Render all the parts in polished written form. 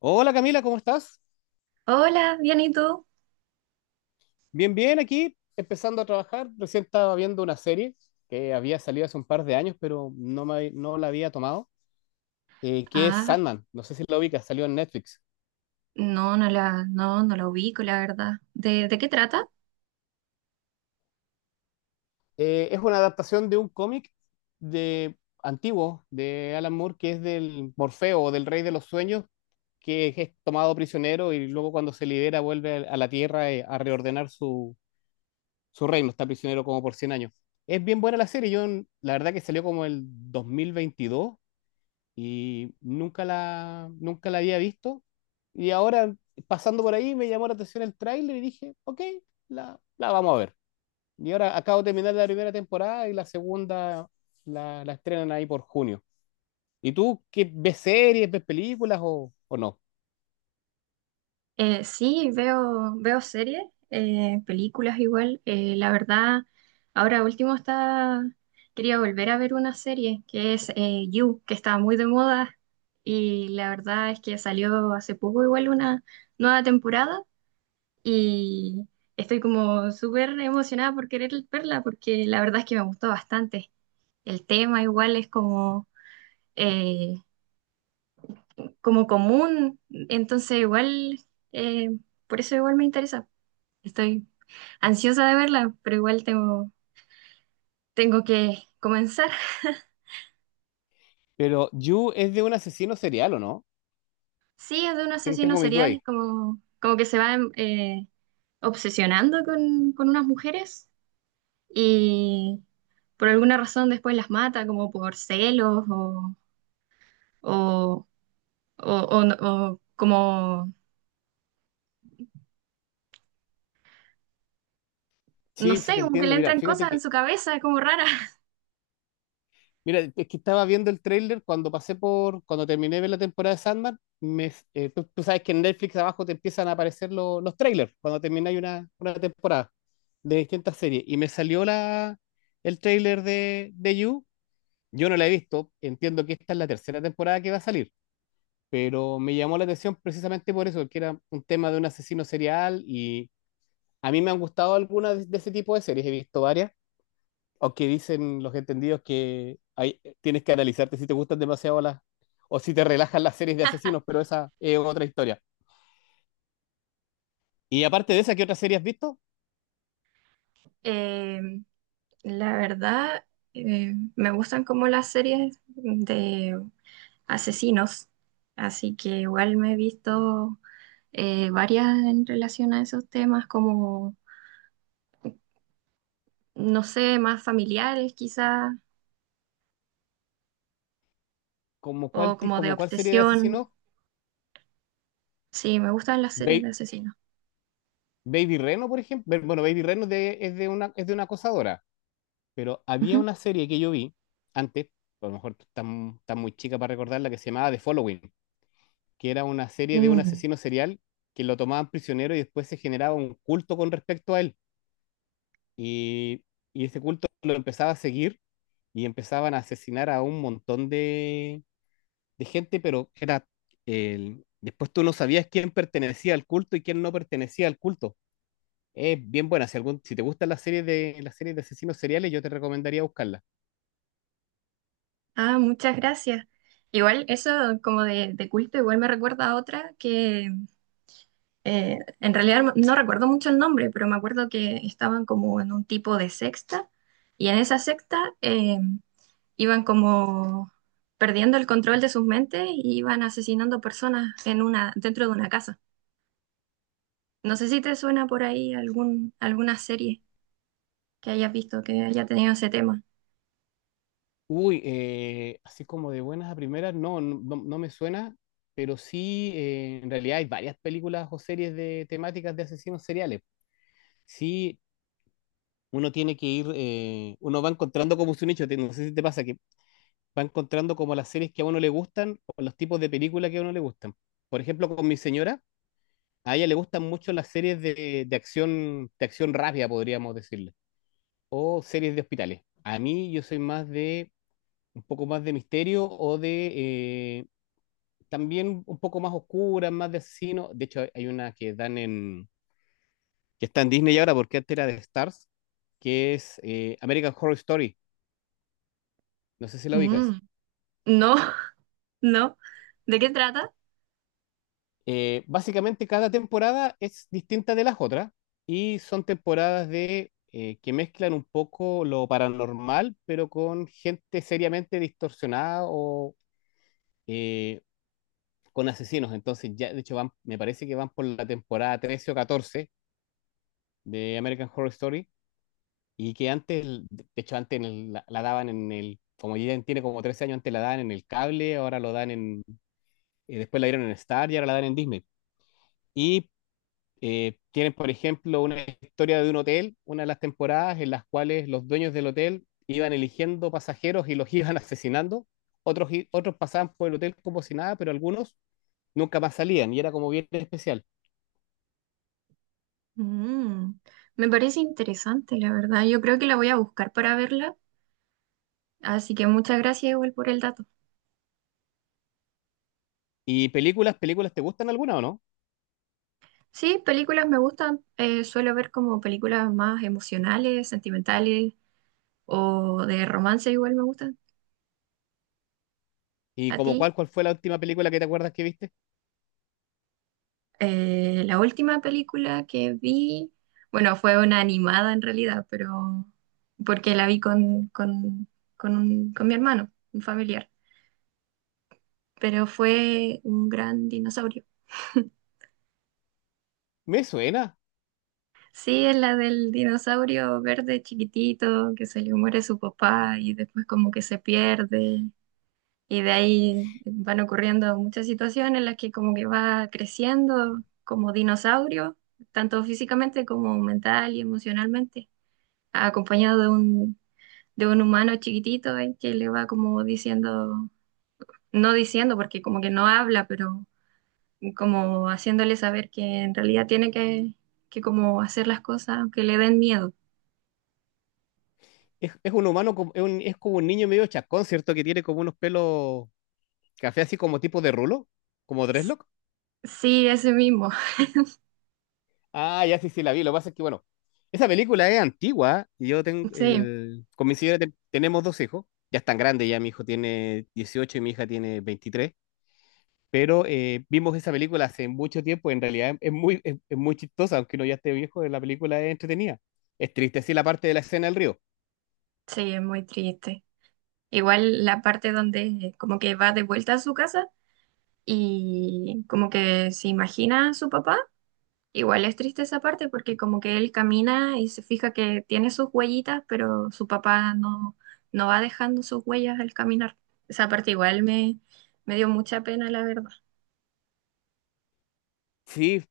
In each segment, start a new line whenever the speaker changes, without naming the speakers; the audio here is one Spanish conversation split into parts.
Hola Camila, ¿cómo estás?
Hola, bien, ¿y tú?
Bien, bien, aquí empezando a trabajar. Recién estaba viendo una serie que había salido hace un par de años, pero no, me, no la había tomado, que es
Ah,
Sandman. No sé si la ubicas, salió en Netflix.
no la ubico, la verdad. ¿De qué trata?
Es una adaptación de un cómic de, antiguo de Alan Moore, que es del Morfeo o del Rey de los Sueños, que es tomado prisionero y luego cuando se libera vuelve a la Tierra a reordenar su, su reino, está prisionero como por 100 años. Es bien buena la serie, yo la verdad que salió como el 2022 y nunca la había visto. Y ahora, pasando por ahí, me llamó la atención el tráiler y dije, ok, la vamos a ver. Y ahora acabo de terminar la primera temporada y la segunda la estrenan ahí por junio. ¿Y tú qué ves series, ves películas o no?
Sí, veo series, películas igual. La verdad, ahora último está, quería volver a ver una serie que es You, que está muy de moda. Y la verdad es que salió hace poco igual una nueva temporada y estoy como súper emocionada por querer verla porque la verdad es que me gustó bastante. El tema igual es como eh, como común, entonces igual, eh, por eso igual me interesa. Estoy ansiosa de verla, pero igual tengo que comenzar.
Pero You es de un asesino serial, ¿o no?
Sí, es de un asesino
Tengo mis dudas
serial,
ahí.
como que se va obsesionando con unas mujeres y por alguna razón después las mata, como por celos o, o- o como, no
Sí, sí,
sé,
te
como que
entiendo.
le
Mira,
entran
fíjate
cosas en
que
su cabeza, es como rara.
mira, es que estaba viendo el tráiler cuando pasé por, cuando terminé de ver la temporada de Sandman, me, tú, sabes que en Netflix abajo te empiezan a aparecer los trailers cuando termináis una temporada de distintas series. Y me salió la, el tráiler de You. Yo no la he visto, entiendo que esta es la tercera temporada que va a salir, pero me llamó la atención precisamente por eso, que era un tema de un asesino serial y a mí me han gustado algunas de ese tipo de series, he visto varias aunque dicen los entendidos que hay, tienes que analizarte si te gustan demasiado las o si te relajan las series de asesinos, pero esa es otra historia. Y aparte de esa, ¿qué otra serie has visto?
Eh, La verdad, me gustan como las series de asesinos, así que igual me he visto varias en relación a esos temas, como, no sé, más familiares quizás,
¿Como
o
cuál,
como de
como cuál serie de
obsesión.
asesinos?
Sí, me gustan las series
Ba-
de asesinos.
Baby Reno, por ejemplo. Bueno, Baby Reno es de una acosadora, pero había
Ujú.
una serie que yo vi antes, a lo mejor está, está muy chica para recordarla, que se llamaba The Following, que era una serie de un
Mm.
asesino serial que lo tomaban prisionero y después se generaba un culto con respecto a él. Y, y ese culto lo empezaba a seguir y empezaban a asesinar a un montón de gente, pero era después tú no sabías quién pertenecía al culto y quién no pertenecía al culto. Es bien buena. Si, algún, si te gustan las series de asesinos seriales, yo te recomendaría buscarla.
Ah, muchas gracias. Igual eso como de culto, igual me recuerda a otra que en realidad no recuerdo mucho el nombre, pero me acuerdo que estaban como en un tipo de secta y en esa secta eh, iban como perdiendo el control de sus mentes y iban asesinando personas en una, dentro de una casa. No sé si te suena por ahí algún, alguna serie que hayas visto que haya tenido ese tema.
Uy, así como de buenas a primeras, no, no, no me suena, pero sí, en realidad hay varias películas o series de temáticas de asesinos seriales. Sí, uno tiene que ir, uno va encontrando como su nicho, no sé si te pasa, que va encontrando como las series que a uno le gustan o los tipos de películas que a uno le gustan. Por ejemplo, con mi señora, a ella le gustan mucho las series de acción rápida, podríamos decirle, o series de hospitales. A mí yo soy más de, un poco más de misterio o de, eh, también un poco más oscura, más de asesino. De hecho, hay una que dan en, que está en Disney ahora, porque antes era de Stars, que es American Horror Story. No sé si la ubicas.
Mm. No, no. ¿De qué trata?
Básicamente cada temporada es distinta de las otras y son temporadas de que mezclan un poco lo paranormal, pero con gente seriamente distorsionada o eh, con asesinos. Entonces ya, de hecho, van, me parece que van por la temporada 13 o 14 de American Horror Story y que antes, de hecho, antes en la, la daban en el, como ya tiene como 13 años, antes la daban en el cable, ahora lo dan en, después la dieron en Star y ahora la dan en Disney. Y tienen, por ejemplo, una historia de un hotel, una de las temporadas en las cuales los dueños del hotel iban eligiendo pasajeros y los iban asesinando. Otros, otros pasaban por el hotel como si nada, pero algunos nunca más salían y era como bien especial.
Mm. Me parece interesante, la verdad. Yo creo que la voy a buscar para verla. Así que muchas gracias igual por el dato.
¿Y películas, películas, te gustan alguna o no?
Sí, películas me gustan. Suelo ver como películas más emocionales, sentimentales o de romance igual me gustan.
¿Y
¿A
como
ti?
cuál, cuál fue la última película que te acuerdas que viste?
La última película que vi, bueno, fue una animada en realidad, pero porque la vi con mi hermano, un familiar, pero fue un gran dinosaurio.
Me suena.
Sí, es la del dinosaurio verde chiquitito que se le muere su papá y después como que se pierde. Y de ahí van ocurriendo muchas situaciones en las que como que va creciendo como dinosaurio, tanto físicamente como mental y emocionalmente, acompañado de de un humano chiquitito ahí que le va como diciendo, no diciendo porque como que no habla, pero como haciéndole saber que en realidad tiene que como hacer las cosas aunque le den miedo.
Es un humano, es, es como un niño medio chacón, ¿cierto? Que tiene como unos pelos café así como tipo de rulo, como dreadlock.
Sí, ese mismo.
Ah, ya sí, sí, la vi. Lo que pasa es que, bueno, esa película es antigua. Yo tengo
Sí,
el... Con mi señora tenemos dos hijos. Ya están grandes, ya mi hijo tiene 18 y mi hija tiene 23. Pero vimos esa película hace mucho tiempo. En realidad es muy chistosa, aunque uno ya esté viejo, la película es entretenida. Es triste, sí, la parte de la escena del río.
sí, es muy triste. Igual la parte donde como que va de vuelta a su casa y como que se imagina a su papá, igual es triste esa parte porque como que él camina y se fija que tiene sus huellitas, pero su papá no, no va dejando sus huellas al caminar. Esa parte me dio mucha pena, la verdad.
Sí,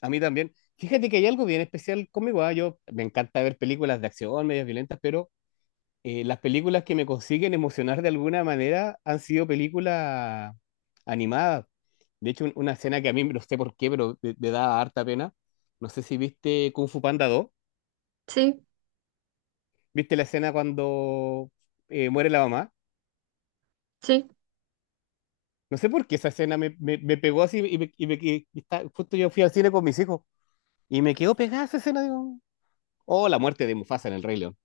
a mí también. Fíjate que hay algo bien especial conmigo. Yo me encanta ver películas de acción, medias violentas, pero las películas que me consiguen emocionar de alguna manera han sido películas animadas. De hecho, una escena que a mí no sé por qué, pero me da harta pena. No sé si viste Kung Fu Panda 2.
Sí,
¿Viste la escena cuando muere la mamá?
sí,
No sé por qué esa escena me, me pegó así y, me, justo yo fui al cine con mis hijos y me quedó pegada esa escena. Digo, oh, la muerte de Mufasa en El Rey León.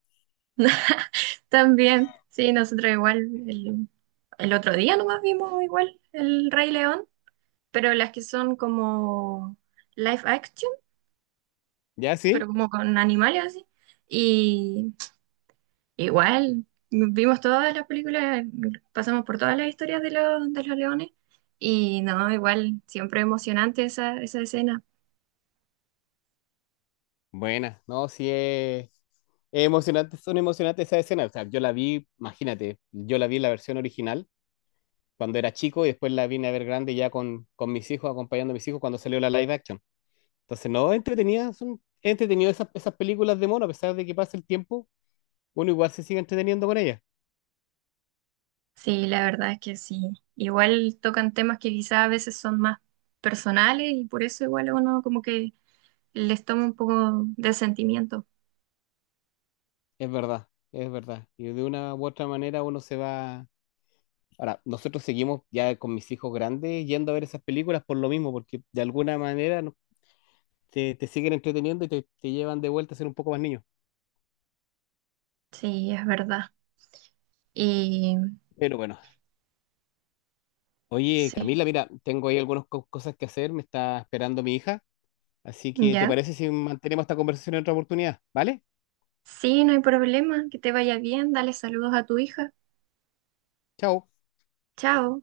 también. Sí, nosotros igual el otro día nomás vimos igual el Rey León, pero las que son como live action,
¿Ya
pero
sí?
como con animales así. Y igual, vimos todas las películas, pasamos por todas las historias de de los leones y no, igual, siempre emocionante esa escena.
Buena, no, sí es emocionante, son emocionantes esas escenas. O sea, yo la vi, imagínate, yo la vi en la versión original cuando era chico y después la vine a ver grande ya con mis hijos, acompañando a mis hijos cuando salió la live action. Entonces, no, entretenida, son es entretenido esas, esas películas de mono, a pesar de que pase el tiempo, uno igual se sigue entreteniendo con ellas.
Sí, la verdad es que sí. Igual tocan temas que quizás a veces son más personales y por eso igual a uno como que les toma un poco de sentimiento.
Es verdad, es verdad. Y de una u otra manera uno se va. Ahora, nosotros seguimos ya con mis hijos grandes yendo a ver esas películas por lo mismo, porque de alguna manera te, te siguen entreteniendo y te llevan de vuelta a ser un poco más niño.
Sí, es verdad. Y
Pero bueno, oye
sí,
Camila, mira, tengo ahí algunas cosas que hacer, me está esperando mi hija, así que ¿te
ya.
parece si mantenemos esta conversación en otra oportunidad? ¿Vale?
Sí, no hay problema, que te vaya bien, dale saludos a tu hija.
Chao.
Chao.